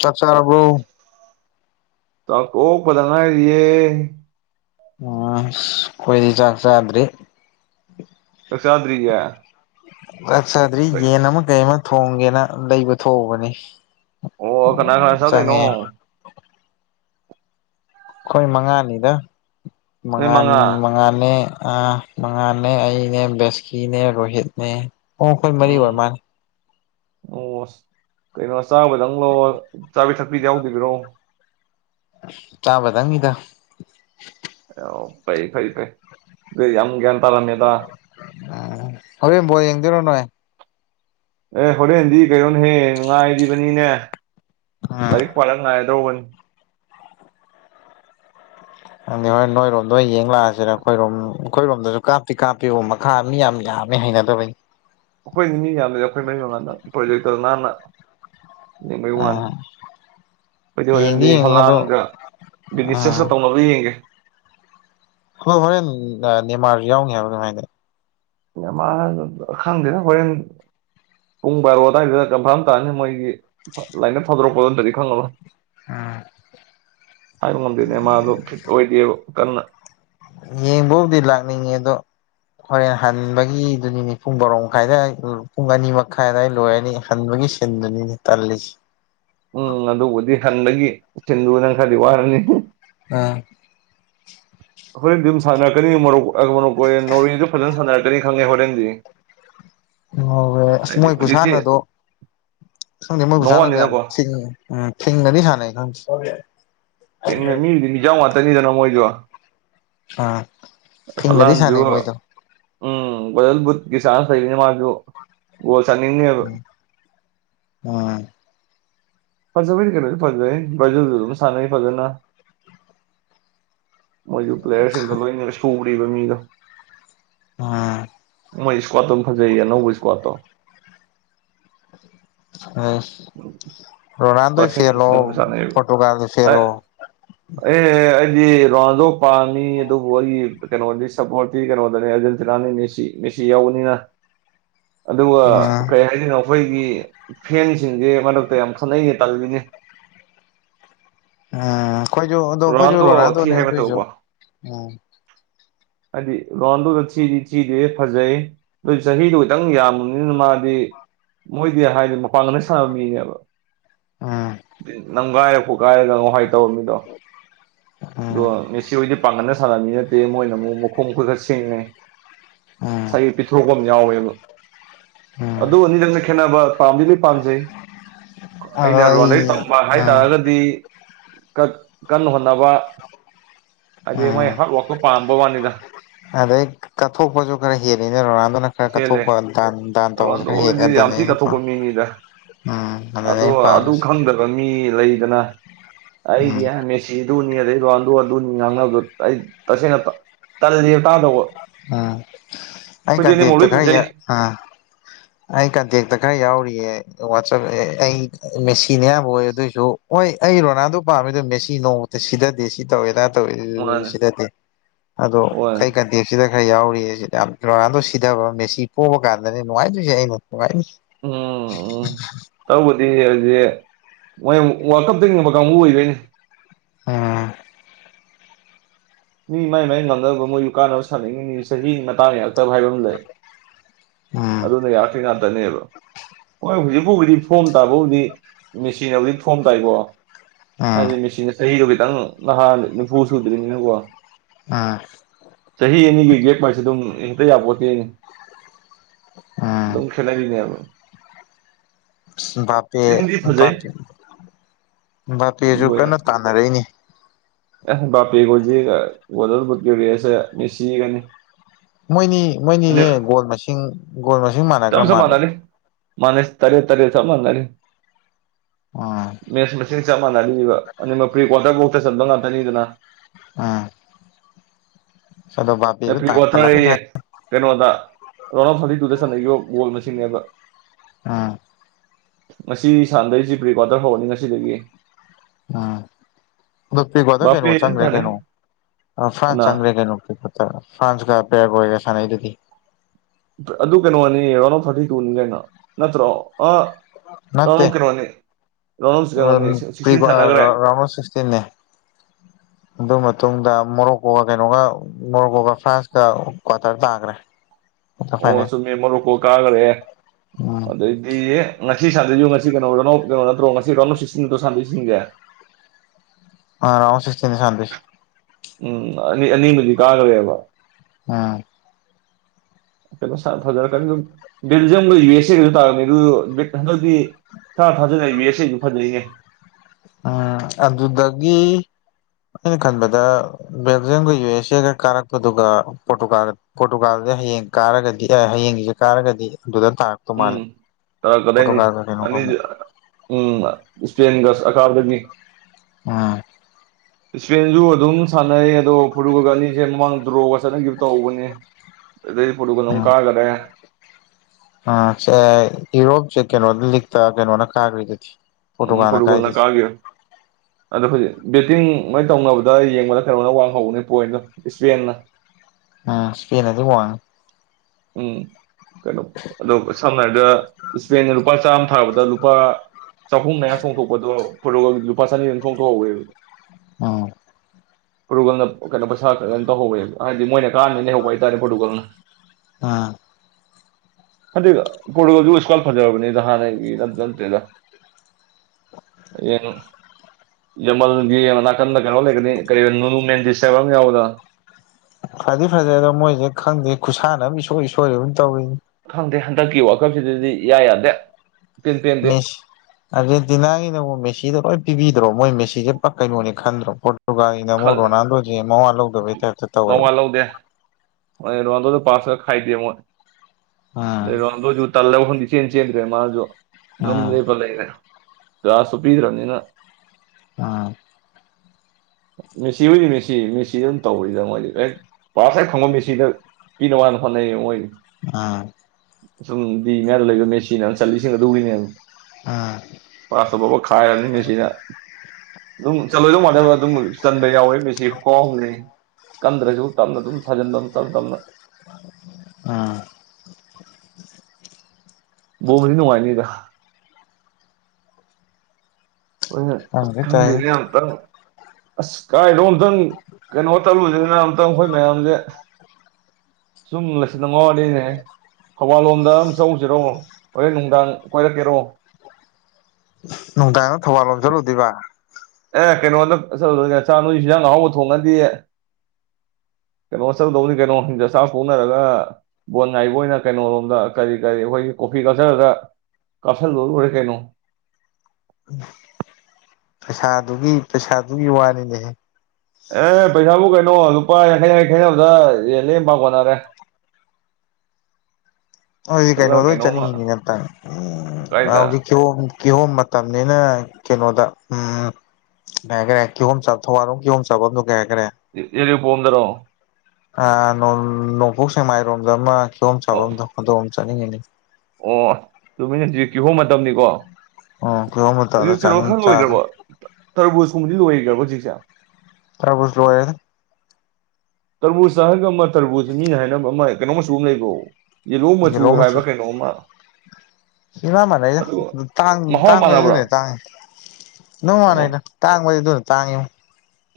ꯆꯥꯛ ꯆꯥꯔꯕ꯭ꯔꯣ ꯆꯥꯛ ꯇꯣꯛꯄꯗ ꯉꯥꯏꯔꯤꯌꯦ ꯑꯁ ꯑꯩꯈꯣꯏꯗꯤ ꯆꯥꯛ ꯆꯥꯗ꯭ꯔꯤ ꯆꯥꯛ ꯆꯥꯗ꯭ꯔꯤꯌꯦ ꯆꯥꯛ ꯆꯥꯗ꯭ꯔꯤ ꯀꯩꯅꯣ ꯌꯦꯟ ꯑꯃ ꯀꯩ ꯑꯃ ꯊꯣꯡꯒꯦꯅ ꯂꯩꯕ ꯊꯣꯛꯎꯕꯅꯤ ꯑꯣ ꯀꯅꯥ ꯀꯅꯥ ꯆꯪꯉꯦ ꯆꯥꯗꯣꯏꯅꯣ ꯑꯩꯈꯣꯏ ꯃꯉꯥꯅꯤꯗ ꯅꯣꯏ ꯃꯉꯥꯟ ꯃꯉꯥ ꯃꯉꯥꯟꯅꯦ ꯑ ꯃꯉꯥꯟꯅꯦ ꯑꯩꯅꯦ ꯕꯦꯁꯀꯤꯅꯦ ꯔꯣꯍꯤꯠꯅꯦ ꯑꯣ ꯑꯩꯈꯣꯏ ꯃꯔꯤ ꯑꯣꯏꯔ ꯃꯥꯟꯅꯦ ꯑꯣꯁ ꯀꯩꯅꯣ ꯆꯥꯕꯗꯪ ꯂꯣꯑꯣ ꯆꯥꯕꯤ ꯊꯛꯄꯤꯗꯤ ꯌꯥꯎꯗꯕꯤꯔꯣ ꯆꯥꯕꯗꯪꯅꯤꯗ ꯑꯣ ꯐꯩ ꯐꯩ ꯐꯩ [unintelligible] ꯌꯥꯝ ꯒ꯭ꯌꯥꯟ ꯇꯥꯔꯝꯃꯦꯗ [unintelligible] ꯍꯣꯔꯦꯟ ꯕꯣꯜ ꯌꯦꯡꯗꯣꯏꯔꯣ ꯅꯣꯏ ꯑꯦ ꯍꯣꯔꯦꯟꯦꯟꯗꯤ ꯀꯩꯅꯣꯅꯦꯍꯦ ꯉꯥꯏꯔꯤꯕꯅꯤꯅꯦ ꯎꯝ ꯂꯥꯏꯔꯤꯛ ꯄꯥꯔꯒ ꯉꯥꯏꯗꯣꯔꯕꯅꯤ ꯈꯪꯗꯦ ꯍꯣꯔꯦꯟ ꯅꯣꯏꯔꯣꯝꯗ ꯑꯣꯏꯅ ꯌꯦꯡ ꯂꯥꯛꯑꯁꯤꯔꯥ ꯑꯩꯈꯣꯏꯔꯣꯝ ꯑꯩꯈꯣꯏꯔꯣꯝꯗꯁꯨ ꯀꯥꯞꯇꯤ ꯀꯥꯞꯄꯦꯕ ꯃꯛ ꯈꯥ ꯃꯤ ꯌꯥꯝ ꯌꯥꯝꯃꯦ ꯍꯩꯅꯗꯕꯩꯅꯤ ꯑꯩꯈꯣꯏꯗꯤ ꯃꯤ ꯌꯥꯝꯗꯦꯗ ꯑꯩꯈꯣꯏ ꯃꯔꯤ ꯃꯉꯥꯗ ꯄ꯭ꯔꯣꯖꯦꯛꯇꯔ ꯅꯥꯟꯅ ꯌꯦꯡꯕꯩ ꯋꯥꯅꯤ꯫ ꯑꯥ ꯍꯥꯏꯣꯏꯗꯤ ꯌꯦꯡꯗꯤ ꯍꯣꯔꯦꯟꯗꯤ ꯌꯦꯡꯅꯤꯡꯉꯦ ꯑꯗꯣ ꯍꯂꯥꯟꯒ ꯕꯤꯅꯦ ꯑꯥ [unintelligible] ꯇꯧꯅꯕꯗꯨ ꯌꯦꯡꯒꯦ ꯍꯣꯏ ꯍꯣꯔꯦꯟ ꯅꯦꯃꯥꯔꯁꯨ ꯌꯥꯎꯅꯤ ꯍꯥꯏꯕꯔꯥ ꯀꯩꯅꯣꯝ ꯍꯥꯏꯗꯥꯏ ꯅꯦꯃꯥꯔ ꯈꯪꯗꯦꯗ ꯍꯣꯔꯦꯟ ꯄꯨꯡ ꯕꯥꯔꯣ ꯑꯗꯨꯋꯥꯏꯗꯨꯗ ꯀꯟꯐꯥꯔ꯭ꯃ ꯇꯥꯔꯅꯤ ꯃꯣꯏꯒꯤ ꯂꯥꯏꯟ ꯑꯞ ꯊꯥꯗꯣꯔꯛꯄꯗꯣ ꯅꯠꯇ꯭ꯔꯗꯤ ꯈꯡꯉꯔꯣꯏ ꯑꯥ ꯍꯥꯏꯕ ꯉꯝꯗꯦ ꯅꯦꯃꯥꯔꯗꯣ ꯐꯤꯠ ꯑꯣꯏꯗꯦꯕ ꯀꯟꯅ ꯌꯦꯡꯕꯕꯨꯗꯤ ꯂꯥꯛꯅꯤꯡꯉꯦ ꯑꯗꯣ ꯍꯣꯔꯦꯟ ꯍꯟꯕꯒꯤꯗꯨꯅꯤꯅꯦ ꯄꯨꯡ ꯕꯥꯔꯣ ꯃꯈꯥꯏꯗ ꯄꯨꯡ ꯑꯅꯤ ꯃꯈꯥꯏꯗꯋꯥ ꯂꯣꯏꯔꯅꯤ ꯍꯟꯕꯒꯤ ꯁꯤ [unintelligible] ꯇꯜꯂꯤꯁꯤ ꯎꯝ ꯑꯗꯨꯕꯨꯗꯤ ꯍꯟꯕꯒꯤ ꯁꯤꯟꯗꯨꯅꯪ ꯈꯔꯥꯥꯗꯤ ꯋꯥꯔꯅꯤ ꯑ ꯍꯣꯔꯦꯟꯗꯤ ꯑꯗꯨꯝ ꯁꯥꯟꯅꯔꯛꯀꯅꯤ ꯃꯣꯔꯣꯛ ꯃꯣꯔꯣꯀꯣꯌꯦ ꯅꯣꯔꯋꯦꯁꯨ ꯐꯖꯅ ꯁꯥꯟꯅꯔꯛꯀꯅꯤ ꯈꯪꯉꯦ ꯍꯣꯔꯦꯟꯗꯤ ꯑꯣ ꯑꯁ ꯍꯥꯏꯗꯤ ꯃꯣꯏ ꯍꯧꯖꯤꯛꯇꯤ ꯈꯨꯁꯥꯟꯅꯗꯣ ꯈꯪꯗꯦ ꯃꯣꯏ ꯈꯨꯁꯥꯟꯅꯗꯣ ꯌꯥꯝ ꯅꯣꯡꯋꯥꯟꯅꯤꯅꯀꯣ ꯐꯤꯡꯉꯤ ꯎꯝ ꯐꯤꯡꯅꯗꯤ ꯁꯥꯟꯅꯩ ꯈꯡꯗꯦ ꯀꯩꯅꯣ ꯃꯤꯗꯤ ꯍꯨꯏꯖꯥꯎ ꯉꯥꯇꯅꯤꯗꯅ ꯃꯣꯏꯖꯨ ꯑꯥ ꯊꯤꯡꯅꯗꯤ ꯍꯂꯥꯟꯖꯨ ꯁꯥꯟꯅꯩ ꯃꯣꯏꯗꯣ ꯎꯝ ꯒꯣꯜꯗꯟ ꯕꯨꯠ ꯀꯤ ꯆꯥꯟꯁ ꯂꯩꯕꯅꯤꯅ ꯃꯥꯖꯨ ꯒꯣꯜ ꯆꯟꯅꯤꯡꯅꯦꯕ ꯎꯝ ꯎꯝ ꯐꯖꯕꯩꯗꯤ ꯀꯩꯅꯣꯖꯨ ꯐꯖꯩ ꯕꯔꯖꯤꯜꯖꯨ ꯑꯗꯨꯝ ꯁꯥꯟꯅꯩ ꯐꯖꯅ ꯃꯣꯏꯖꯨ ꯄ꯭ꯂꯦꯌꯔꯁꯤꯡꯗꯣ ꯂꯣꯏꯅ ꯁꯨꯔꯤꯕ ꯃꯤꯗꯣ ꯑꯝ ꯃꯣꯏ ꯏꯁꯀ꯭ꯋꯥꯠꯇꯨꯝ ꯐꯖꯩꯌꯦ ꯑꯅꯧꯕ ꯏꯁꯀ꯭ꯋꯥꯠꯇꯣ ꯑꯁ ꯔꯣꯅꯥꯜꯗꯣꯏ ꯐꯦꯂꯣ ꯄꯥꯔꯁꯦꯟꯇꯦꯖꯇ ꯑꯗꯨꯝ ꯆꯥꯟꯅꯩꯕ ꯄꯣꯔꯇꯨꯒꯜꯒꯤ ꯑꯦ ꯐꯦꯂꯣ ꯑꯦ ꯑꯩꯗꯤ ꯔꯣꯅꯤꯜꯗꯣ ꯄꯥꯝꯃꯤ ꯑꯗꯨꯕꯨ ꯑꯩ ꯀꯩꯅꯣꯗꯤ ꯁꯞꯄ꯭ꯔꯣꯛꯇꯤ ꯀꯩꯅꯣꯗꯅꯤ ꯑꯦꯔꯖꯦꯟꯇꯤꯅꯥꯅꯤꯅꯦ ꯁꯤ ꯃꯦꯁꯤ ꯌꯥꯎꯕꯅꯤꯅ [inaudible] ꯑꯗꯨꯒ ꯎꯝ ꯀꯩ ꯍꯥꯏꯗꯅꯣ ꯑꯩꯈꯣꯏꯒꯤ ꯐꯦꯟꯁꯤꯡꯖꯦ ꯃꯔꯛꯇ ꯌꯥꯝ ꯈꯠꯅꯩꯅꯦ ꯇꯜꯂꯤꯅꯦ ꯑꯥ ꯑꯩꯈꯣꯏꯁꯨ ꯑꯗꯨ ꯑꯩꯈꯣꯏꯁꯨ ꯔꯣꯅꯥꯜꯗꯣ ꯊꯤ ꯔꯣꯅꯥꯜꯗꯣꯅꯦ ꯍꯥꯏꯕ ꯑꯗꯨꯏꯖꯨ ꯅꯠꯇꯕꯀꯣ ꯎꯝ ꯍꯥꯏꯗꯤ ꯔꯣꯅꯥꯜꯗꯣꯗꯣ ꯊꯤꯗꯤ ꯊꯤꯗꯦ ꯐꯖꯩ ꯑꯗꯣꯏ ꯆꯍꯤꯗꯨ ꯈꯤꯇꯪ ꯌꯥꯝꯃꯕꯅꯤꯅ ꯃꯥꯗꯤ ꯃꯣꯏꯗꯤ ꯍꯥꯏꯗꯤ ꯃꯄꯥꯡꯒꯜꯅ ꯁꯥꯟꯅꯕ ꯃꯤꯅꯦꯕ ꯎꯝ [unintelligible] ꯇꯧꯔꯝꯃꯤꯗꯣ ꯎꯝ ꯑꯗꯨꯒ ꯃꯦꯁꯤ ꯍꯣꯏꯗꯤ ꯄꯥꯡꯒꯟꯅ ꯁꯥꯟꯅꯕ ꯃꯤꯅꯠ ꯄꯤꯔꯦ ꯃꯣꯏꯅ ꯑꯃꯨꯛ ꯃꯈꯣꯡ ꯈꯔ ꯁꯤꯡꯉꯦ ꯎꯝ ꯉꯁꯥꯏꯒꯤ ꯄꯤꯊꯣꯔꯣꯛꯄ ꯑꯃ ꯌꯥꯎꯋꯦꯕ ꯎꯝ ꯑꯗꯨ ꯑꯅꯤꯗꯪꯗ ꯈꯦꯠꯅꯕ ꯄꯥꯝꯗꯤ ꯂꯣꯏ ꯄꯥꯝꯖꯩ ꯑꯗꯣ ꯑꯩꯅ ꯑꯩ ꯔꯣꯟꯗꯩ ꯇꯝꯕ ꯍꯥꯏ ꯑꯥ ꯇꯥꯔꯒꯗꯤ ꯀꯛ ꯀꯟꯅ ꯍꯣꯠꯅꯕ [unintelligible] ꯍꯥꯏꯗꯤ ꯃꯣꯏ ꯎꯝ ꯍ꯭ꯔꯥꯗ ꯋꯥꯛꯇꯣ ꯄꯥꯝꯕꯩ ꯋꯥꯅꯤꯗ ꯑꯗꯩ ꯀꯠꯊꯣꯛꯄꯖꯨ ꯈꯔ ꯍꯦꯜꯂꯤꯅꯦ ꯔꯣꯅꯥꯜꯗꯣꯅ ꯈꯔ ꯀꯠꯊꯣꯛꯄ ꯗꯥꯟ ꯗꯥꯟ ꯇꯧꯕꯁꯨ ꯔꯣꯅꯥꯟꯗꯣ ꯈꯔ ꯍꯦꯜꯂꯦ ꯍꯣꯏꯗꯤ ꯌꯥꯝ ꯑꯗꯨꯅꯦ ꯊꯤ ꯑꯩꯅ ꯄꯥꯝ ꯀꯠꯊꯣꯛꯄ ꯃꯤꯅꯤꯗ ꯎꯝ ꯑꯗꯨꯅꯦ ꯑꯗꯣ ꯑꯩꯅ ꯑꯗꯨ ꯄꯥꯝꯃꯤꯁꯦ ꯈꯪꯗꯅ ꯕ ꯃꯤ ꯂꯩꯗꯅ ꯑꯩꯗꯤ ꯎꯝ ꯑ ꯃꯦꯁꯤ ꯑꯗꯨꯅꯤ ꯑꯗꯩ ꯔꯣꯅꯥꯟꯗꯣ ꯑꯗꯨꯅꯤ ꯉꯥꯡꯅꯕꯗꯣ ꯑꯩ ꯇꯁꯦꯡ ꯇꯥ ꯇꯜꯂꯤꯌꯦ ꯇꯥꯗꯧꯕ ꯎꯝ ꯑꯩꯈꯣꯏꯗꯤ ꯑꯅꯤꯃꯛ ꯂꯣꯏ ꯐꯖꯩ ꯍꯥ ꯑꯩ ꯀꯟꯇꯦꯛꯇ ꯈꯔ ꯌꯥꯎꯔꯤꯌꯦ ꯋꯥꯆꯞ ꯑꯦ ꯑꯩ ꯃꯦꯁꯤꯅ ꯑꯌꯥꯝꯕ ꯑꯣꯏ ꯑꯗꯣꯏꯖꯨ ꯍꯣꯏ ꯑꯩ ꯔꯣꯅꯥꯜꯗꯣ ꯄꯥꯝꯃꯤ ꯑꯗꯣ ꯃꯦꯁꯤ ꯅꯣꯡꯃꯥꯇ ꯁꯤꯗꯗꯤ ꯁꯤ ꯇꯧꯋꯦ ꯑꯗꯥ ꯇꯧꯌꯦꯗꯨ ꯃꯥꯅꯦ ꯁꯤꯗꯗꯦ ꯑꯗꯣ ꯍꯣꯏ ꯀꯩ ꯀꯟꯇꯦꯛꯁꯤꯗ ꯈꯔ ꯌꯥꯎꯔꯤꯌꯦ ꯁꯤꯗ ꯌꯥꯝ ꯇ꯭ꯔꯣꯅꯥꯜꯗꯣ ꯁꯤꯗꯕ ꯃꯦꯁꯤ ꯄꯣꯛꯕ ꯀꯥꯟꯗꯅꯤ ꯅꯨꯡꯉꯥꯏꯗꯣꯏꯖꯦ ꯑꯩꯅ ꯅꯨꯡꯉꯥꯏꯅꯤ ꯎꯝ ꯎꯝ ꯇꯧꯕꯨꯗꯤ ꯑꯗꯨꯗꯤ ꯃꯣꯏ ꯋꯥ꯭ꯔꯜ ꯀꯞꯇ ꯌꯦꯡꯅꯤꯡꯕ ꯀꯥꯡꯕꯨ ꯑꯣꯏꯗꯣꯏꯅꯤ ꯑꯥ ꯃꯤ ꯃꯥꯏ ꯃꯥꯏ ꯉꯝꯅꯅꯕ ꯃꯣꯏꯖꯨ ꯀꯥꯟꯅꯕ ꯁꯥꯟꯅꯤꯡꯉꯤꯅꯤ ꯆꯍꯤ ꯃꯇꯥꯡ ꯌꯥꯔꯛꯇꯕ ꯍꯥꯏꯕ ꯑꯃ ꯂꯩ ꯎꯝ ꯑꯗꯨꯅ ꯌꯥꯔꯛꯇ꯭ꯔꯤ ꯉꯥꯛꯇꯅꯦꯕ ꯍꯣꯏ ꯍꯧꯖꯤꯛꯄꯨꯒꯤꯗꯤ ꯐꯣꯔꯝ ꯇꯥꯕꯕꯨꯗꯤ ꯃꯦꯁꯤꯅꯕꯨꯗꯤ ꯐꯣꯔꯝ ꯇꯥꯏꯀꯣ ꯎꯝ ꯍꯥꯏꯗꯤ ꯃꯦꯁꯤꯅ ꯆꯍꯤꯗꯣ ꯈꯤꯇꯪ ꯅꯍꯥꯟ ꯅꯤꯐꯨ ꯁꯨꯗ꯭ꯔꯤꯅꯤꯅꯀꯣ ꯑꯥ ꯆꯍꯤ ꯑꯅꯤꯒꯤ ꯒꯦꯞ ꯀꯥꯏꯁꯦ ꯑꯗꯨꯝ ꯍꯦꯛꯇ ꯌꯥꯄꯣꯇꯦꯅꯦ ꯑꯗꯨꯝ ꯎꯝ ꯈꯦꯅꯕꯤꯅꯦꯕ ꯑꯁ ꯕꯥꯄꯦ ꯇꯤꯝꯗꯤ ꯐꯖꯩ ꯕꯥꯛꯀꯤ ꯕꯥꯄꯦꯁꯨ ꯂꯣꯏꯅ ꯀꯟꯅ ꯇꯥꯟꯅꯔꯛꯏꯅꯦ ꯑꯦ ꯕꯥꯄꯦꯒꯣꯖꯤ ꯒꯣꯜꯗꯟꯕꯨꯠꯀꯤ ꯔꯦꯁꯦ ꯃꯦꯁꯤꯒꯅꯤ ꯃꯣꯏꯅꯤ ꯃꯣꯏꯅꯤꯖꯦ ꯒꯣꯜ ꯃꯁꯤꯡ ꯒꯣꯜ ꯃꯁꯤꯡ ꯃꯥꯟꯅ ꯆꯞ ꯆꯞ ꯃꯥꯟꯅꯅꯤ ꯃꯥꯟꯅꯩ ꯇꯔꯦꯠ ꯇꯔꯦꯠ ꯆꯞ ꯃꯥꯟꯅꯔꯤ ꯎꯝ ꯃꯦꯁ ꯃꯁꯤꯡ ꯆꯞ ꯃꯥꯟꯅꯔꯤꯕ ꯑꯅꯤꯃꯛ ꯄ꯭ꯔꯤ ꯀ꯭ꯋꯥꯇꯔ ꯕꯛꯇ ꯆꯟꯕ ꯉꯥꯛꯇꯅꯤꯗꯅ ꯑꯥ ꯁꯗꯣꯕꯤꯁꯨ ꯄ꯭ꯔꯤ ꯇ ꯂ ꯀ꯭ꯋꯥꯇꯔꯌꯦ [unintelligible] ꯀꯩꯅꯣꯗ ꯔꯣꯅꯞ ꯁꯗꯤꯗꯨꯗꯁꯟꯅꯈꯤꯕꯣ ꯒꯣꯜ ꯃꯁꯤꯡꯅꯦꯕ [inaudible] ꯎꯝ ꯉꯁꯤ ꯁꯥꯟꯗꯣꯢꯁꯦ ꯄ꯭ꯔꯤꯀ꯭ꯋꯥꯇꯔ ꯍꯧꯔꯅꯤ ꯉꯁꯤꯗꯒꯤ ꯎꯝ ꯑꯗꯣ ꯄ꯭ꯔꯤꯀ꯭ꯋꯥꯇꯔ ꯕꯥꯄꯦ ꯀꯩꯅꯣ ꯆꯪꯈ꯭ꯔꯦ ꯁꯥꯟꯅꯩ ꯀꯩꯅꯣ ꯐ꯭ꯔꯥꯟꯁ ꯀꯅꯥ ꯆꯪꯈ꯭ꯔꯦ ꯀꯩꯅꯣ ꯄꯤꯛꯄꯗ ꯑ ꯐ꯭ꯔꯥꯟꯁꯒ ꯄꯦꯔ ꯒ ꯁꯅ ꯑꯗꯨꯗꯤ [inaudible] ꯑꯗꯨ ꯀꯩꯅꯣꯅꯤ ꯊꯥꯔꯇꯤ ꯇꯨꯅꯤ ꯀꯩꯅ ꯅꯠꯇ꯭ꯔꯣ [inaudible] ꯑꯣ ꯂꯃ ꯅꯠꯇꯦ ꯀꯩꯅꯣꯅꯤ ꯂꯃꯨꯛꯁꯨ ꯀꯩꯅꯣꯅꯤ ꯁꯤꯛꯇꯤꯟ ꯁꯥꯟꯅꯈ꯭ꯔꯦ [inaudible] ꯁ [inaudible] ꯆꯤꯟꯅꯦ ꯑꯗꯨ ꯃꯇꯨꯡꯗ ꯃꯣꯔꯣꯛꯀꯣꯒ ꯀꯩꯅꯣꯒ ꯃꯣꯔꯣꯛꯀꯣꯒ ꯐ꯭ꯔꯥꯟꯁꯀ ꯀ꯭ꯋꯥꯇꯔ ꯇꯥꯈ꯭ꯔꯦ ꯀ꯭ꯋꯥꯇꯔ ꯑꯣ ꯐꯥꯏꯅꯦꯜ ꯆꯨꯝꯃꯦ ꯃꯣꯔꯣꯛꯀꯣ ꯀꯥꯈ꯭ꯔꯦ ꯎꯝ ꯑꯗꯩꯗꯤ ꯉꯁꯤ ꯁꯥꯟꯅꯣꯏꯌꯨ ꯉꯁꯤ ꯀꯩꯅꯣ ꯔꯅꯥꯎ ꯀꯩꯅꯣ ꯅꯠꯇ꯭ꯔꯣ ꯉꯁꯤ ꯔꯥꯎꯟ ꯑꯣꯐ ꯁꯤꯛꯁꯇꯤꯟ ꯅꯠꯇ꯭ꯔꯣ ꯁꯥꯟꯅꯣꯏꯁꯤꯡꯁꯦ [inaudible] ꯑ ꯔꯥꯎꯟ ꯁꯤꯁꯅꯤ ꯁꯟꯦꯁ [inaudible] ꯎꯝ ꯑꯅꯤ ꯑꯅꯤꯃꯗꯤ ꯀꯥꯈ꯭ꯔꯦꯕ ꯑꯥ ꯀꯩꯅꯣ ꯐꯖꯔꯛꯀꯅꯤ ꯑꯗꯨꯝ ꯕꯦꯜꯖꯤꯌꯝꯒ ꯌꯨ ꯑꯦꯁ ꯑꯦꯒꯁꯨ ꯇꯥꯔꯝꯅꯤ ꯑꯗꯨ ꯍꯟꯗꯛꯇꯤ [inaudible] ꯏꯊꯥ ꯊꯥꯖꯅ ꯏꯕꯤꯁ ꯑꯩꯁꯨ ꯐꯖꯩꯉꯦ [inaudible] ꯎꯝ ꯑꯗꯨꯗꯒꯤ ꯑꯩꯅ ꯈꯟꯕꯗ ꯕꯦꯜꯖꯤꯌꯝꯒ ꯌꯨ ꯑꯦꯁ ꯑꯦꯒ ꯀꯥꯔꯛꯄꯗꯨꯒ ꯄꯣꯔꯇꯨꯒꯜ ꯄꯣꯔꯇꯨꯒꯜꯁꯦ ꯍꯌꯦꯡ ꯀꯥꯔꯒꯗꯤ ꯑꯦ ꯍꯌꯦꯡꯒꯤꯁꯦ ꯀꯥꯔꯒꯗꯤ ꯑꯗꯨꯗ ꯇꯥꯅꯤ ꯎꯝ ꯇꯥꯔꯛꯀꯗꯣꯏꯅꯦ ꯀꯩꯅꯣꯒ ꯑꯃꯨꯛ ꯑꯅꯤꯗꯨꯗ ꯎꯝ ꯁ꯭ꯄꯦꯟꯒ ꯑꯀꯥꯕꯗꯒꯤ ꯑꯥ ꯁ꯭ꯄꯦꯟꯁꯨ ꯑꯗꯨꯝ ꯁꯥꯟꯅꯩ ꯑꯗꯣ ꯄꯣꯔꯇꯨꯒꯜꯒ ꯑꯅꯤꯁꯦ ꯃꯃꯥꯡ ꯗ꯭ꯔꯣꯒ ꯆꯠꯅꯈꯤꯒꯨꯝ ꯇꯧꯕꯅꯦ ꯑꯗꯩꯗꯤ ꯄꯣꯔꯇꯨꯒꯜ ꯑꯃꯨꯛ ꯀꯥꯒꯔꯦ ꯑ ꯁꯦ ꯌꯨꯔꯣꯞꯁꯦ ꯀꯩꯅꯣ ꯂꯤꯛꯇ ꯀꯩꯅꯣꯅ ꯀꯥꯈ꯭ꯔꯤꯗꯨꯗꯤ ꯎꯝ ꯄꯣꯔꯇꯨꯒꯥꯜꯅ ꯐꯠꯒꯣꯜꯅ ꯀꯥꯏꯗꯨꯗꯤ ꯀꯥꯒꯦꯣ [inaudible] ꯑꯗꯣ ꯍꯧꯖꯤꯛ ꯕꯦꯇꯤꯡ ꯃꯣꯏ ꯇꯧꯅꯕꯗ ꯌꯦꯡꯕꯗ ꯀꯩꯅꯣꯅ ꯋꯥꯡꯍꯧꯕꯅꯦ ꯄꯣꯏꯟꯗꯣ ꯁ꯭ꯄꯦꯟꯅ ꯎꯝ ꯁ꯭ꯄꯦꯟꯅ ꯑꯗꯨꯝ ꯋꯥꯡꯉꯦ ꯎꯝ ꯀꯩꯅꯣ ꯑꯗꯣ ꯁꯝꯅ ꯍꯥꯏꯔꯕꯗ ꯁ꯭ꯄꯦꯟꯅ ꯂꯨꯄꯥ ꯆꯥꯝꯃ ꯊꯥꯕꯗ ꯂꯨꯄꯥ ꯆꯍꯨꯝ ꯃꯌꯥ ꯆꯣꯡꯊꯣꯛꯄꯗꯣ ꯄꯣꯔꯇꯨꯒꯜꯒꯤ ꯂꯨꯄꯥ ꯆꯅꯤꯗꯪ ꯆꯣꯡꯊꯣꯛꯍꯧꯋꯦꯕ ꯎꯝ ꯄꯣꯔꯇꯨꯒꯜꯅ ꯀꯩꯅꯣ ꯄꯩꯁꯥ ꯀ ꯇꯧꯍꯧꯋꯦꯕ ꯍꯥꯏꯗꯤ ꯃꯣꯏꯅ ꯀꯥꯔꯅꯤꯅ ꯂꯩꯍꯧꯕ ꯍꯥꯏꯇꯥꯔꯦ ꯄꯣꯔꯇꯨꯒꯜꯅ ꯑꯥ ꯍꯟꯗꯤ ꯄꯣꯔꯇꯨꯒꯜꯒꯤ ꯑꯣꯏ ꯁꯀꯥꯜ ꯐꯖꯔꯕꯅꯤꯅ ꯍꯥꯟꯅꯒꯤ ꯅꯇ ꯅꯠꯇꯦꯗ [inaudible] ꯌꯦꯝꯕꯜꯗꯤ [inaudible] ꯀꯟꯅ ꯀꯩꯅꯣ ꯂꯩꯒꯅꯤ ꯀꯔꯤꯣꯅꯨ ꯃꯦꯟꯗꯤꯁꯇꯕ ꯑꯃ ꯌꯥꯎꯕꯗ [inaudible] ꯐꯗꯤ ꯐꯖꯩ ꯑꯗꯣ ꯃꯣꯏꯁꯦ ꯈꯪꯗꯦ ꯈꯨꯠꯁꯥꯟꯅ ꯑꯃ ꯏꯁꯣꯏ ꯏꯁꯣꯏꯕ ꯑꯃ ꯇꯧꯋꯦꯅꯦ ꯈꯪꯗꯦ ꯍꯟꯗꯛꯀꯤ ꯋꯥꯜꯗ ꯀꯞꯁꯤꯗꯗꯤ ꯏꯌꯥ ꯌꯥꯗꯦ ꯏꯄꯦꯟ ꯄꯦꯟꯗꯦ ꯃꯦꯁꯤ ꯑꯥꯔꯖꯦꯟꯇꯤꯅꯥꯒꯤꯅ ꯃꯦꯁꯤꯗꯣ ꯂꯣꯏ ꯄꯤꯕꯤꯗ꯭ꯔꯣ ꯃꯣꯏ ꯃꯦꯁꯤꯁꯦ ꯀꯩꯅꯣꯅꯦ ꯈꯟꯗ꯭ꯔꯣ ꯄꯣꯔꯇꯨꯒꯜꯒꯤꯅ ꯑꯃꯨꯛ ꯈꯜꯂꯦ ꯔꯣꯅꯥꯜꯗꯣꯁꯦ ꯃꯋꯥ ꯂꯧꯗꯕꯩ ꯇꯥꯏꯞꯇ ꯇꯧꯋꯦꯕ ꯇ ꯔꯗ ꯄꯁ ꯈꯥꯏꯗ ꯃ ꯎꯝ ꯔꯣ [inaudible] ꯇꯜꯂꯕ ꯈꯪꯗꯦ ꯏꯆꯦꯟ ꯆꯦꯟꯗ꯭ꯔꯦ ꯃꯥꯁꯨ ꯑꯗꯨꯝ ꯎꯝ ꯂꯦꯞꯄ ꯂꯩꯔꯦ ꯆꯥꯟꯁꯁꯨ ꯄꯤꯗ꯭ꯔꯕꯅꯤꯅ ꯑꯥ ꯃꯦꯁꯤ ꯍꯣꯏꯗꯤ ꯃꯦꯁꯤ ꯃꯦꯁꯤꯗ ꯑꯗꯨꯝ ꯇꯧꯋꯤꯗ ꯃꯣꯏꯗꯤ ꯍꯦꯛ ꯄꯥꯁ ꯍꯦꯛ ꯐꯪꯕ ꯃꯦꯁꯤꯗ ꯄꯤꯅꯕ ꯍꯥꯟꯅ ꯍꯣꯠꯅꯩꯌꯦ ꯃꯣꯏꯗꯤ ꯑꯥ ꯁꯨꯝ ꯗꯤ ꯃꯌꯥꯗ ꯂꯩꯕ ꯃꯦꯁꯤꯅ ꯑꯃ ꯆꯜꯂꯤꯁꯤꯡꯗꯨ ꯑꯗꯨꯒꯤꯅꯦꯕ ꯑꯥ ꯄꯥꯁꯇꯨ ꯐꯠ ꯐꯠ ꯈꯥꯏꯔꯕꯅꯤꯅ ꯃꯦꯁꯤꯅ ꯑꯗꯨꯝ ꯆꯜꯂꯣꯏꯗꯧ ꯃꯥꯟꯂꯒ ꯑꯗꯨꯝ ꯆꯟꯗ ꯌꯥꯎꯋꯤ ꯃꯦꯁꯤ ꯈꯨꯀꯥꯎ ꯑꯃ ꯂꯩꯌꯦ ꯀꯟꯗ꯭ꯔꯁꯨ ꯇꯞꯅ ꯑꯗꯨꯝ ꯊꯥꯖꯤꯟꯕ ꯇꯞ ꯇꯞꯅ ꯑꯥ ꯕꯣꯜꯗꯤ ꯅꯨꯡꯉꯥꯏꯅꯤꯗ ꯑ [unintelligible] ꯈꯪꯗꯦ ꯇꯧꯔꯤꯁꯦ ꯈꯪꯗꯦꯅꯦ ꯌꯥꯝ ꯑꯝꯇꯪ ꯑꯁ ꯀꯥꯏꯗꯅꯣ ꯑꯝꯇꯪ ꯀꯩꯅꯣ ꯆꯠꯂꯨꯁꯤꯗꯅ ꯑꯝꯇꯪ ꯑꯩꯈꯣꯏ ꯃꯌꯥꯝꯁꯦ [unintelligible] ꯁꯨꯝ ꯂꯩꯁꯤꯟꯗ ꯉꯥꯎꯔꯅꯤꯅꯦꯍꯦ ꯊꯧꯕꯥꯜꯂꯣꯝꯗ ꯑꯝ ꯆꯧꯁꯤꯔꯣ ꯍꯣꯔꯦꯟ ꯅꯨꯡꯗꯥꯡ ꯀꯣꯏꯔꯛꯀꯦꯔꯣ ꯅꯨꯡꯗꯥꯡꯗ ꯊꯧꯕꯥꯜ ꯂꯣꯝ ꯆꯠꯂꯨꯗꯣꯏꯕ ꯑꯦ ꯀꯩꯅꯣꯗ ꯆꯠꯂꯨꯗꯣꯏꯅꯤ ꯆꯥꯛ ꯅꯣꯏꯁꯨ ꯍꯦꯟꯖꯥꯡ ꯑꯍꯥꯎꯕ ꯊꯣꯡꯉꯗꯤ ꯀꯩꯅꯣ ꯆꯠꯂꯨꯗꯧꯅꯤ ꯀꯩꯅꯣ ꯆꯥꯛ [unintelligible] ꯇꯣꯛꯅꯔꯒ ꯕꯣꯟ ꯉꯥꯏꯕ ꯑꯣꯏꯅ ꯀꯩꯅꯣꯔꯣꯝꯗ ꯀꯔꯤ ꯀꯔꯤ ꯑꯩꯈꯣꯏꯒꯤ ꯀꯣꯐꯤꯀꯜꯆꯔꯗ ꯀꯥꯞꯁꯜꯂꯨꯔ ꯂꯣꯏꯔꯦ ꯀꯩꯅꯣ ꯄꯩꯁꯥꯗꯨꯒꯤ ꯄꯩꯁꯥꯗꯨꯒꯤ ꯋꯥꯅꯤꯅꯦꯍꯦ ꯑꯦ ꯄꯩꯁꯥꯕꯨ ꯀꯩꯅꯣ ꯂꯨꯄꯥ ꯌꯥꯡꯈꯩ ꯌꯥꯡꯈꯩ ꯈꯥꯏꯅꯕꯗ ꯂꯦꯝ ꯄꯥꯅ ꯀꯣꯟꯅꯔꯦ ꯑꯩꯗꯤ ꯆꯠꯂꯒ ꯀꯩꯅꯣꯗ ꯑꯣꯏꯅ ꯀꯩꯅꯣꯝꯃ ꯆꯅꯤꯡꯉꯤꯅꯦ ꯅꯠꯇ ꯀꯥꯏꯗ [unintelligible] ꯎ [unintelligible] ꯀꯤꯍꯣꯝ ꯀꯤꯍꯣꯝ ꯃꯇꯝꯅꯤꯅ ꯀꯩꯅꯣꯗ ꯎꯝ ꯀꯩ ꯍꯥꯏꯒ꯭ꯔꯦ ꯀꯤꯍꯣꯝ ꯆꯥꯕꯝ ꯊꯧꯕꯥꯜꯂꯣꯝ ꯀꯤꯍꯣꯝ ꯆꯥꯕꯝꯗꯣ ꯀ ꯩꯍꯥꯏꯒ꯭ꯔꯦ ꯑꯦꯔꯤ ꯄꯣꯝꯗꯔꯣ ꯑꯥ ꯅꯣꯡ ꯅꯣꯡꯄꯣꯛ ꯁꯦꯡꯃꯥꯏꯔꯣꯝꯗ ꯑꯃ ꯀꯤꯌꯣꯝ ꯑꯣ ꯆꯥꯐꯝꯗꯣ ꯑꯗꯣꯝꯗ ꯆꯠꯅꯤꯡꯉꯤꯅꯤ ꯑꯣ ꯆꯨꯃꯤꯅꯦ ꯍꯧꯖꯤꯛ ꯀꯤꯍꯣꯝ ꯃꯇꯝꯅꯤꯀꯣ ꯎꯝ ꯀꯤꯍꯣꯝ ꯃꯇꯝꯗ ꯍꯧꯖꯤꯛ ꯀꯩꯅꯣ ꯆꯥꯅꯤꯡ ꯈꯔ ꯆꯥꯁꯦ ꯂꯣꯏꯈ꯭ꯔꯕꯣ ꯇꯔꯕꯨꯁꯀꯨꯝꯕꯗꯤ ꯂꯣꯏꯈ꯭ꯔꯕꯣ ꯍꯧꯖꯤꯛꯁꯦ ꯇꯔꯕꯨꯁ ꯂꯣꯏꯈ꯭ꯔꯦ ꯇꯔꯕꯨꯁ ꯍꯥꯏꯔꯒ ꯑꯃ ꯇꯔꯕꯨꯁ ꯃꯤꯅ ꯍꯥꯏꯅꯕ ꯑꯃ ꯀꯩꯅꯣ ꯃꯆꯨ ꯑꯃ ꯂꯩꯕ꯭ꯔꯣ ꯌꯦꯜꯂꯣ ꯃꯆꯨ ꯍꯥꯏꯕ꯭ꯔ ꯀꯩꯅꯣꯝꯃ ꯏꯃꯥꯟ ꯃꯥꯟꯅꯩꯗ ꯑꯗꯨ ꯇꯥꯡ ꯃꯍꯥꯎ ꯇꯥꯡꯕꯗꯤ ꯑꯗꯨꯅ ꯍꯦꯟꯅ ꯃꯥꯟꯅꯕ꯭ꯔꯣ ꯇꯥꯡꯉꯦ ꯏꯃꯥꯟ ꯃꯥꯟꯅꯩꯗ ꯑꯣ ꯇꯥꯡꯕꯗꯤ ꯑꯗꯨꯅ ꯇꯥꯡꯉꯦꯉꯣ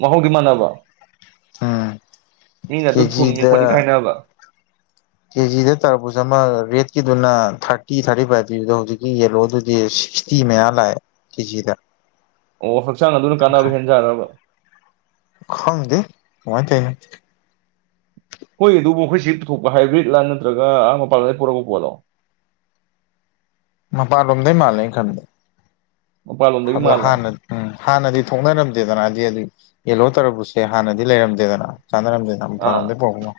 ꯃꯍꯥꯎꯗꯤ ꯃꯥꯟꯅꯕ ꯎꯝ ꯃꯤꯅ ꯑꯗꯨꯅ ꯊꯨꯝꯃꯤ ꯈꯣꯠꯂꯤꯀꯥ ꯀꯦꯖꯤꯗ ꯍꯥꯏꯅꯕ ꯀꯦꯖꯤꯗ ꯇꯔꯕꯨꯁ ꯑꯃ ꯔꯦꯠꯀꯤꯗꯨꯅ ꯊꯥꯔꯇꯤ ꯊꯥꯔꯇꯤ ꯐꯥꯏꯚ ꯄꯤꯕꯗꯣ ꯍꯧꯖꯤꯛꯀꯤ ꯌꯦꯜꯂꯣꯗꯨꯗꯤ ꯁꯤꯛꯁ ꯇꯤ ꯃꯌꯥ ꯂꯥꯛꯑꯦ ꯀꯦꯖꯤꯗ ꯑꯣ ꯍꯛꯆꯥꯡ ꯑꯗꯨꯅ ꯀꯥꯟꯅꯕ ꯍꯦꯟꯖꯥꯠꯂꯥꯕ ꯈꯪꯗꯦ ꯀꯃꯥꯏ ꯇꯧꯔꯤꯅꯣ ꯃꯣꯏꯒꯤꯗꯨꯕꯨ ꯑꯩꯈꯣꯏꯁꯤ ꯄꯨꯊꯣꯛꯄ ꯍꯥꯏꯕ꯭ꯔꯤꯠꯂꯥ ꯅꯠꯇ꯭ꯔꯒ ꯑꯥ ꯃꯄꯥꯥꯟꯗꯒꯤ ꯄꯨꯔꯛꯄ ꯄꯣꯠꯂꯣ ꯃꯄꯥꯟꯂꯣꯝꯗꯩ ꯃꯥꯜꯂꯦ ꯑꯩꯅ ꯈꯟꯕꯗ ꯃꯄꯥꯟꯂꯣꯝꯗꯒꯤ ꯑꯗꯨ ꯃꯥꯜꯂꯦ ꯍꯥꯟꯅ ꯎꯝ ꯍꯥꯟꯅꯗꯤ ꯊꯣꯛꯅꯔꯝꯗꯦꯗꯅ ꯍꯥꯏꯗꯤ ꯑꯗꯨ ꯌꯦꯂꯣ ꯇꯔꯕꯨꯁꯁꯦ ꯍꯥꯟꯅꯗꯤ ꯂꯩꯔꯝꯗꯦꯗꯅ ꯆꯥꯟꯅꯔꯝꯗꯦꯗ ꯅꯝꯕ [unintelligible] ꯑꯥ ꯄꯥꯔꯗꯗꯤꯦꯕꯣ [unintelligible]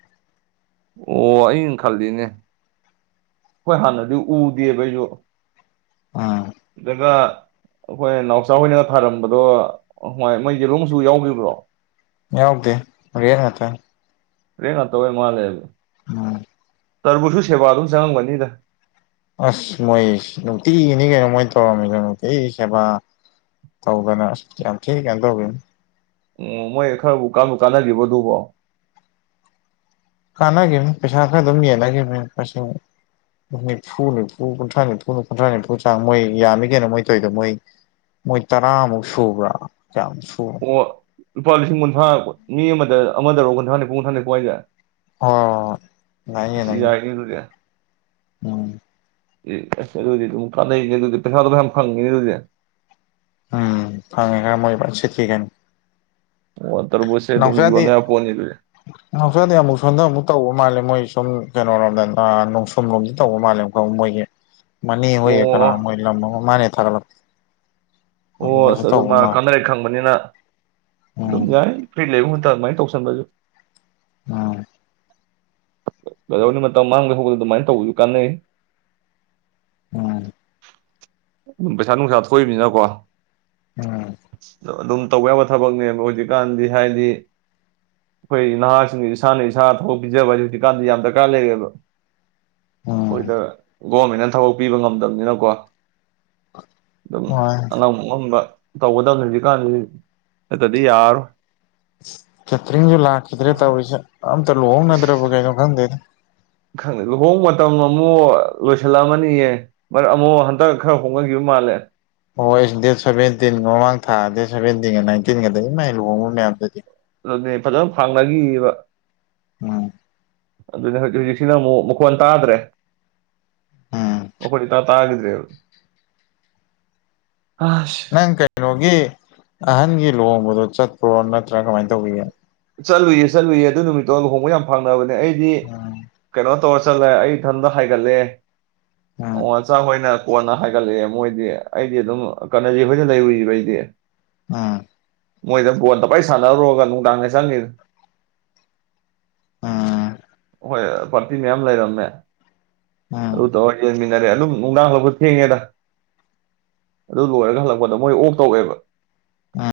ꯑꯣ ꯑꯩꯅ ꯈꯜꯂꯤꯅꯦ ꯍꯣꯏ ꯍꯥꯟꯅꯗꯤ ꯎꯗꯦꯕ ꯑꯩꯁꯨ ꯎꯝ ꯁꯤꯗꯒ ꯑꯩꯈꯣꯏ ꯅꯥꯎꯆꯥ ꯍꯣꯏꯅꯒ ꯊꯥꯔꯝꯕꯗꯣ ꯃꯣꯏ ꯌꯦꯂꯣ ꯃꯆꯨ ꯌꯥꯎꯈꯤꯕ꯭ꯔꯣ ꯌꯥꯎꯗꯦ ꯔꯦꯠ ꯉꯥꯛꯇꯅꯤ ꯔꯦꯠ ꯉꯥꯛꯇ ꯑꯣꯏ ꯃꯥꯜꯂꯦ ꯑꯣ ꯇꯔꯕꯨꯁꯨ ꯁꯦꯕꯥ ꯑꯗꯨꯝ ꯆꯪꯉꯝꯒꯅꯤꯗ ꯑꯁ ꯃꯣꯏ ꯅꯨꯡꯇꯤꯅꯤ ꯀꯩꯅꯣ ꯃꯣꯏ ꯇꯧꯔꯝꯃꯤꯗ ꯅꯨꯡꯇꯤꯒꯤ ꯁꯦꯕꯥ ꯇꯧꯗꯅ ꯌꯥꯝ ꯊꯤ ꯀꯦꯅ ꯇꯧꯕꯤꯨ ꯎ ꯃꯣꯏ ꯈꯔꯕꯨ ꯀꯥꯟꯕꯨ ꯀꯥꯟꯅꯈꯤꯕꯗꯨꯕꯣ ꯀꯥꯟꯅꯈꯤꯕꯅꯤ ꯄꯩꯁꯥ ꯈꯔ ꯑꯗꯨꯝ ꯌꯦꯟꯅꯈꯤꯕꯅꯤ꯫ ꯅꯤꯐꯨ ꯅꯤꯐꯨ ꯀꯨꯟꯊ꯭ꯔꯥ ꯅꯤꯐꯨ ꯀꯨꯟꯊ꯭ꯔꯥ ꯅꯤꯐꯨ ꯆꯥꯡ ꯃꯣꯏ ꯌꯥꯝꯃꯤ ꯀꯩꯅꯣ ꯃꯣꯏ ꯇꯧꯏꯗꯣ ꯃꯣꯏ꯫ ꯃꯣꯏ ꯇꯔꯥꯃꯨꯛ ꯁꯨꯕ꯭ꯔꯥ ꯀ꯭ꯌꯥꯃꯨꯛ ꯁꯨ꯫ ꯑꯣ ꯂꯨꯄꯥ ꯂꯤꯁꯤꯡ ꯀꯨꯟꯊ꯭ꯔꯥ ꯃꯤ ꯑꯃꯗ ꯑꯃꯗꯔꯣꯑꯣ ꯀꯨꯟꯊ꯭ꯔꯥ ꯅꯤꯐꯨ ꯀꯨꯟꯊ꯭ꯔꯥ ꯅꯤꯐꯨ ꯍꯥꯢꯖꯦ꯫ ꯑꯣ ꯅꯌꯦ ꯅꯌꯦ ꯌꯥꯏꯅꯦ ꯑꯗꯨꯗꯤ ꯎꯝ꯫ ꯑꯦ ꯑꯁ ꯑꯗꯨꯗꯤ ꯑꯗꯨꯝ ꯀꯥꯟꯅꯩꯅꯦ ꯑꯗꯨꯗꯤ ꯄꯩꯁꯥꯗꯣꯌꯥꯝ ꯐꯪꯉꯦꯅꯦ ꯑꯗꯨꯗꯤ꯫ ꯎꯝ ꯐꯪꯉꯦ ꯈꯔ ꯃꯣꯏ ꯐ ꯁꯤꯠꯂꯤ ꯀꯩꯅꯣ꯫ ꯑꯣ ꯇꯔꯕꯨꯖꯁꯦ ꯑꯗꯨꯝ ꯌꯣꯟ ꯌꯥ ꯄꯣꯠꯅꯤ ꯑꯗꯨꯗꯤ꯫ ꯁꯣꯗ ꯑꯃꯨꯛ ꯁꯣꯝꯗꯅ ꯑꯃꯨꯛ ꯇꯧꯕ ꯃꯥꯜꯂꯦ ꯃꯣꯏ ꯁꯨꯝ ꯀꯩꯅꯔꯣꯝꯗ ꯑ ꯅꯣꯡꯁꯨꯝꯂꯣꯝꯗ ꯇꯧꯕ ꯃꯥꯜꯂꯦ ꯑꯃꯨꯛ꯫ ꯃꯣꯏꯒꯤ ꯃꯅꯤ ꯍꯣꯏꯒꯤ ꯀꯅꯥ ꯑꯣ ꯃꯣꯏ ꯂꯝ ꯑꯃ ꯃꯥꯅꯦ ꯍꯦꯛ ꯊꯥꯒꯠꯂꯛ꯫ ꯑꯣ ꯑꯁ ꯑꯗꯨ ꯃꯥ ꯀꯥꯅꯔꯦ ꯈꯪꯕꯅꯤꯅ ꯑꯗꯨꯝ ꯎꯝ ꯌꯥꯏ ꯐ꯭ꯔꯤ ꯂꯩꯕꯕꯨꯗꯤ꯫ ꯈꯔ ꯑꯗꯨꯃꯥꯏ ꯇꯧꯁꯜꯂꯖꯨ꯫ ꯎꯝ꯫ ꯀꯗꯧꯅꯤ ꯃꯇꯝ ꯃꯥꯡꯅꯕ ꯑꯣꯢ ꯑꯗꯨꯃꯥꯏꯅ ꯇꯧꯕꯁꯨ ꯀꯥꯟꯅꯩ꯫ ꯎꯝ꯫ ꯑꯗꯨꯝ ꯄꯩꯁꯥ ꯅꯨꯡꯁꯥ ꯊꯣꯛꯏꯕꯅꯤꯅꯀꯣ꯫ ꯎꯝ꯫ ꯑꯗꯨꯝ ꯇꯧꯕ ꯌꯥꯕ ꯊꯕꯛꯅꯦꯕ ꯍꯧꯖꯤꯛꯀꯥꯟꯗꯤ ꯍꯥꯏꯗꯤ꯫ ꯑꯩꯈꯣꯏ ꯅꯍꯥꯁꯤꯡ ꯏꯁꯥꯅ ꯏꯁꯥꯗ ꯊꯕꯛ ꯄꯤꯖꯕ ꯍꯥꯏ ꯍꯧꯖꯤꯛꯀꯥꯟꯗꯤ ꯌꯥꯝ ꯗꯔꯀꯥꯔ ꯂꯩꯔꯦꯕ꯫ ꯎꯝ ꯍꯈꯣꯏꯗ ꯒꯣꯔꯃꯦꯟꯅ ꯊꯕꯛ ꯄꯤꯕ ꯉꯝꯗꯕꯅꯤꯅꯀꯣ꯫ ꯑꯗꯨꯃ꯫ ꯍꯣꯏ ꯑꯉꯝꯕ ꯑꯉꯝꯕ ꯇꯧꯒꯗꯕꯅꯤ ꯍꯧꯖꯤꯛꯀꯥꯟꯗꯤ ꯍꯦꯛꯇꯗꯤ ꯇꯠꯇꯔꯗ ꯌꯥꯔꯔꯣꯏ꯫ ꯀꯦꯇꯔꯤꯡꯁꯨ ꯂꯥꯛꯈꯤꯗ꯭ꯔꯦ ꯇꯧꯔꯤꯁꯦ ꯑꯝꯇ ꯂꯨꯍꯣꯡꯅꯗ꯭ꯔꯕ ꯀꯩꯅꯣ ꯈꯪꯗꯦꯗ꯫ ꯈꯪꯗꯦ ꯂꯨꯍꯣꯡ ꯃꯇꯝ ꯑꯃꯨꯛ ꯂꯣꯏꯁꯤꯜꯂꯛꯑꯃꯅꯤꯌꯦ꯫ ꯃꯔ ꯑꯃꯨꯛ ꯍꯟꯗꯛ ꯈꯔ ꯍꯣꯡꯅꯈꯤꯕ ꯃꯥꯜꯂꯦ꯫ ꯑꯣ ꯑꯩ ꯗꯦꯠ ꯁꯚꯦꯟꯇꯤꯟꯒ ꯃꯃꯥꯡ ꯊꯥ ꯗꯦꯠ ꯁꯚꯦꯟꯇꯤꯟꯒ ꯅꯥꯏꯟꯇꯤꯟꯒꯗ ꯏꯃꯥꯏ ꯂꯨꯍꯣꯡꯕ ꯃꯌꯥꯝꯗꯨꯗꯤ꯫ ꯑꯗꯨꯅꯦ ꯐꯖꯅ ꯐꯥꯡꯅꯈꯤꯑꯕ ꯎꯝ ꯑꯗꯨꯅꯦ ꯍꯧꯖꯤꯛ ꯍꯧꯖꯤꯛ꯫ ꯁꯤꯅ ꯑꯃꯨꯛ ꯃꯈꯣꯟ ꯇꯥꯗ꯭ꯔꯦ꯫ ꯎꯝ ꯃꯈꯣꯟ ꯏꯇꯥ ꯇꯈꯤꯗ꯭ꯔꯦ ꯫ ꯅꯪ ꯀꯩꯅꯣꯒꯤ ꯑꯍꯟꯒꯤ ꯂꯨꯍꯣꯡꯕꯗꯣ ꯆꯠꯄ꯭ꯔꯣ ꯅꯠꯇ꯭ꯔꯥ ꯀꯃꯥꯏꯅ ꯇꯧꯕꯤꯒꯦ꯫ ꯆꯠꯂꯨꯏ ꯆꯠꯂꯨꯏꯌꯦ ꯑꯗꯨ ꯅꯨꯃꯤꯠꯇꯣ ꯂꯨꯍꯣꯡꯕ ꯌꯥꯝ ꯐꯪꯅꯕꯅꯦ ꯑꯩꯗꯤ ꯎꯝ ꯀꯩꯅꯣ꯫ ꯇꯧꯔ ꯆꯠꯂꯦ ꯑꯩ ꯏꯊꯟꯇ ꯍꯥꯏꯒꯠꯂꯦ ꯎꯝ ꯑꯣ꯫ ꯃꯆꯥ ꯍꯣꯏꯅ ꯀꯣꯟꯅ ꯍꯥꯏꯒꯠꯂꯛꯑꯦ ꯃꯣꯏꯗꯤ ꯑꯩꯗꯤ ꯑꯗꯨꯝ ꯀꯅꯖꯤꯠ ꯍꯣꯏꯗ ꯂꯩꯔꯨꯏꯔꯤꯕ ꯑꯩꯗꯤ꯫ ꯑꯥ꯫ ꯃꯣꯏꯗ ꯕꯣꯗ ꯄꯩꯁꯥꯟꯅꯔꯨꯔꯒ ꯅꯨꯡꯗꯥꯡꯅ ꯆꯪꯉꯤꯗꯨ꯫ ꯍꯣꯏ ꯄꯥꯔꯇꯤ ꯃꯌꯥꯝ ꯂꯩꯔꯝꯃꯦ ꯎꯝ ꯎꯝ ꯑꯗꯨ ꯇꯧꯔ ꯌꯦꯡ꯫ [unintelligible] ꯑꯗꯨꯝ ꯅꯨꯡꯗꯥꯡ ꯍꯜꯂꯛꯄ ꯊꯦꯡꯉꯦꯗ ꯑꯗꯨ ꯂꯣꯏꯔꯒ ꯍꯜꯂꯛꯄꯗ ꯃꯣꯏ ꯑꯣꯛ ꯇꯧꯑꯦꯕ꯫ ꯑꯥ꯫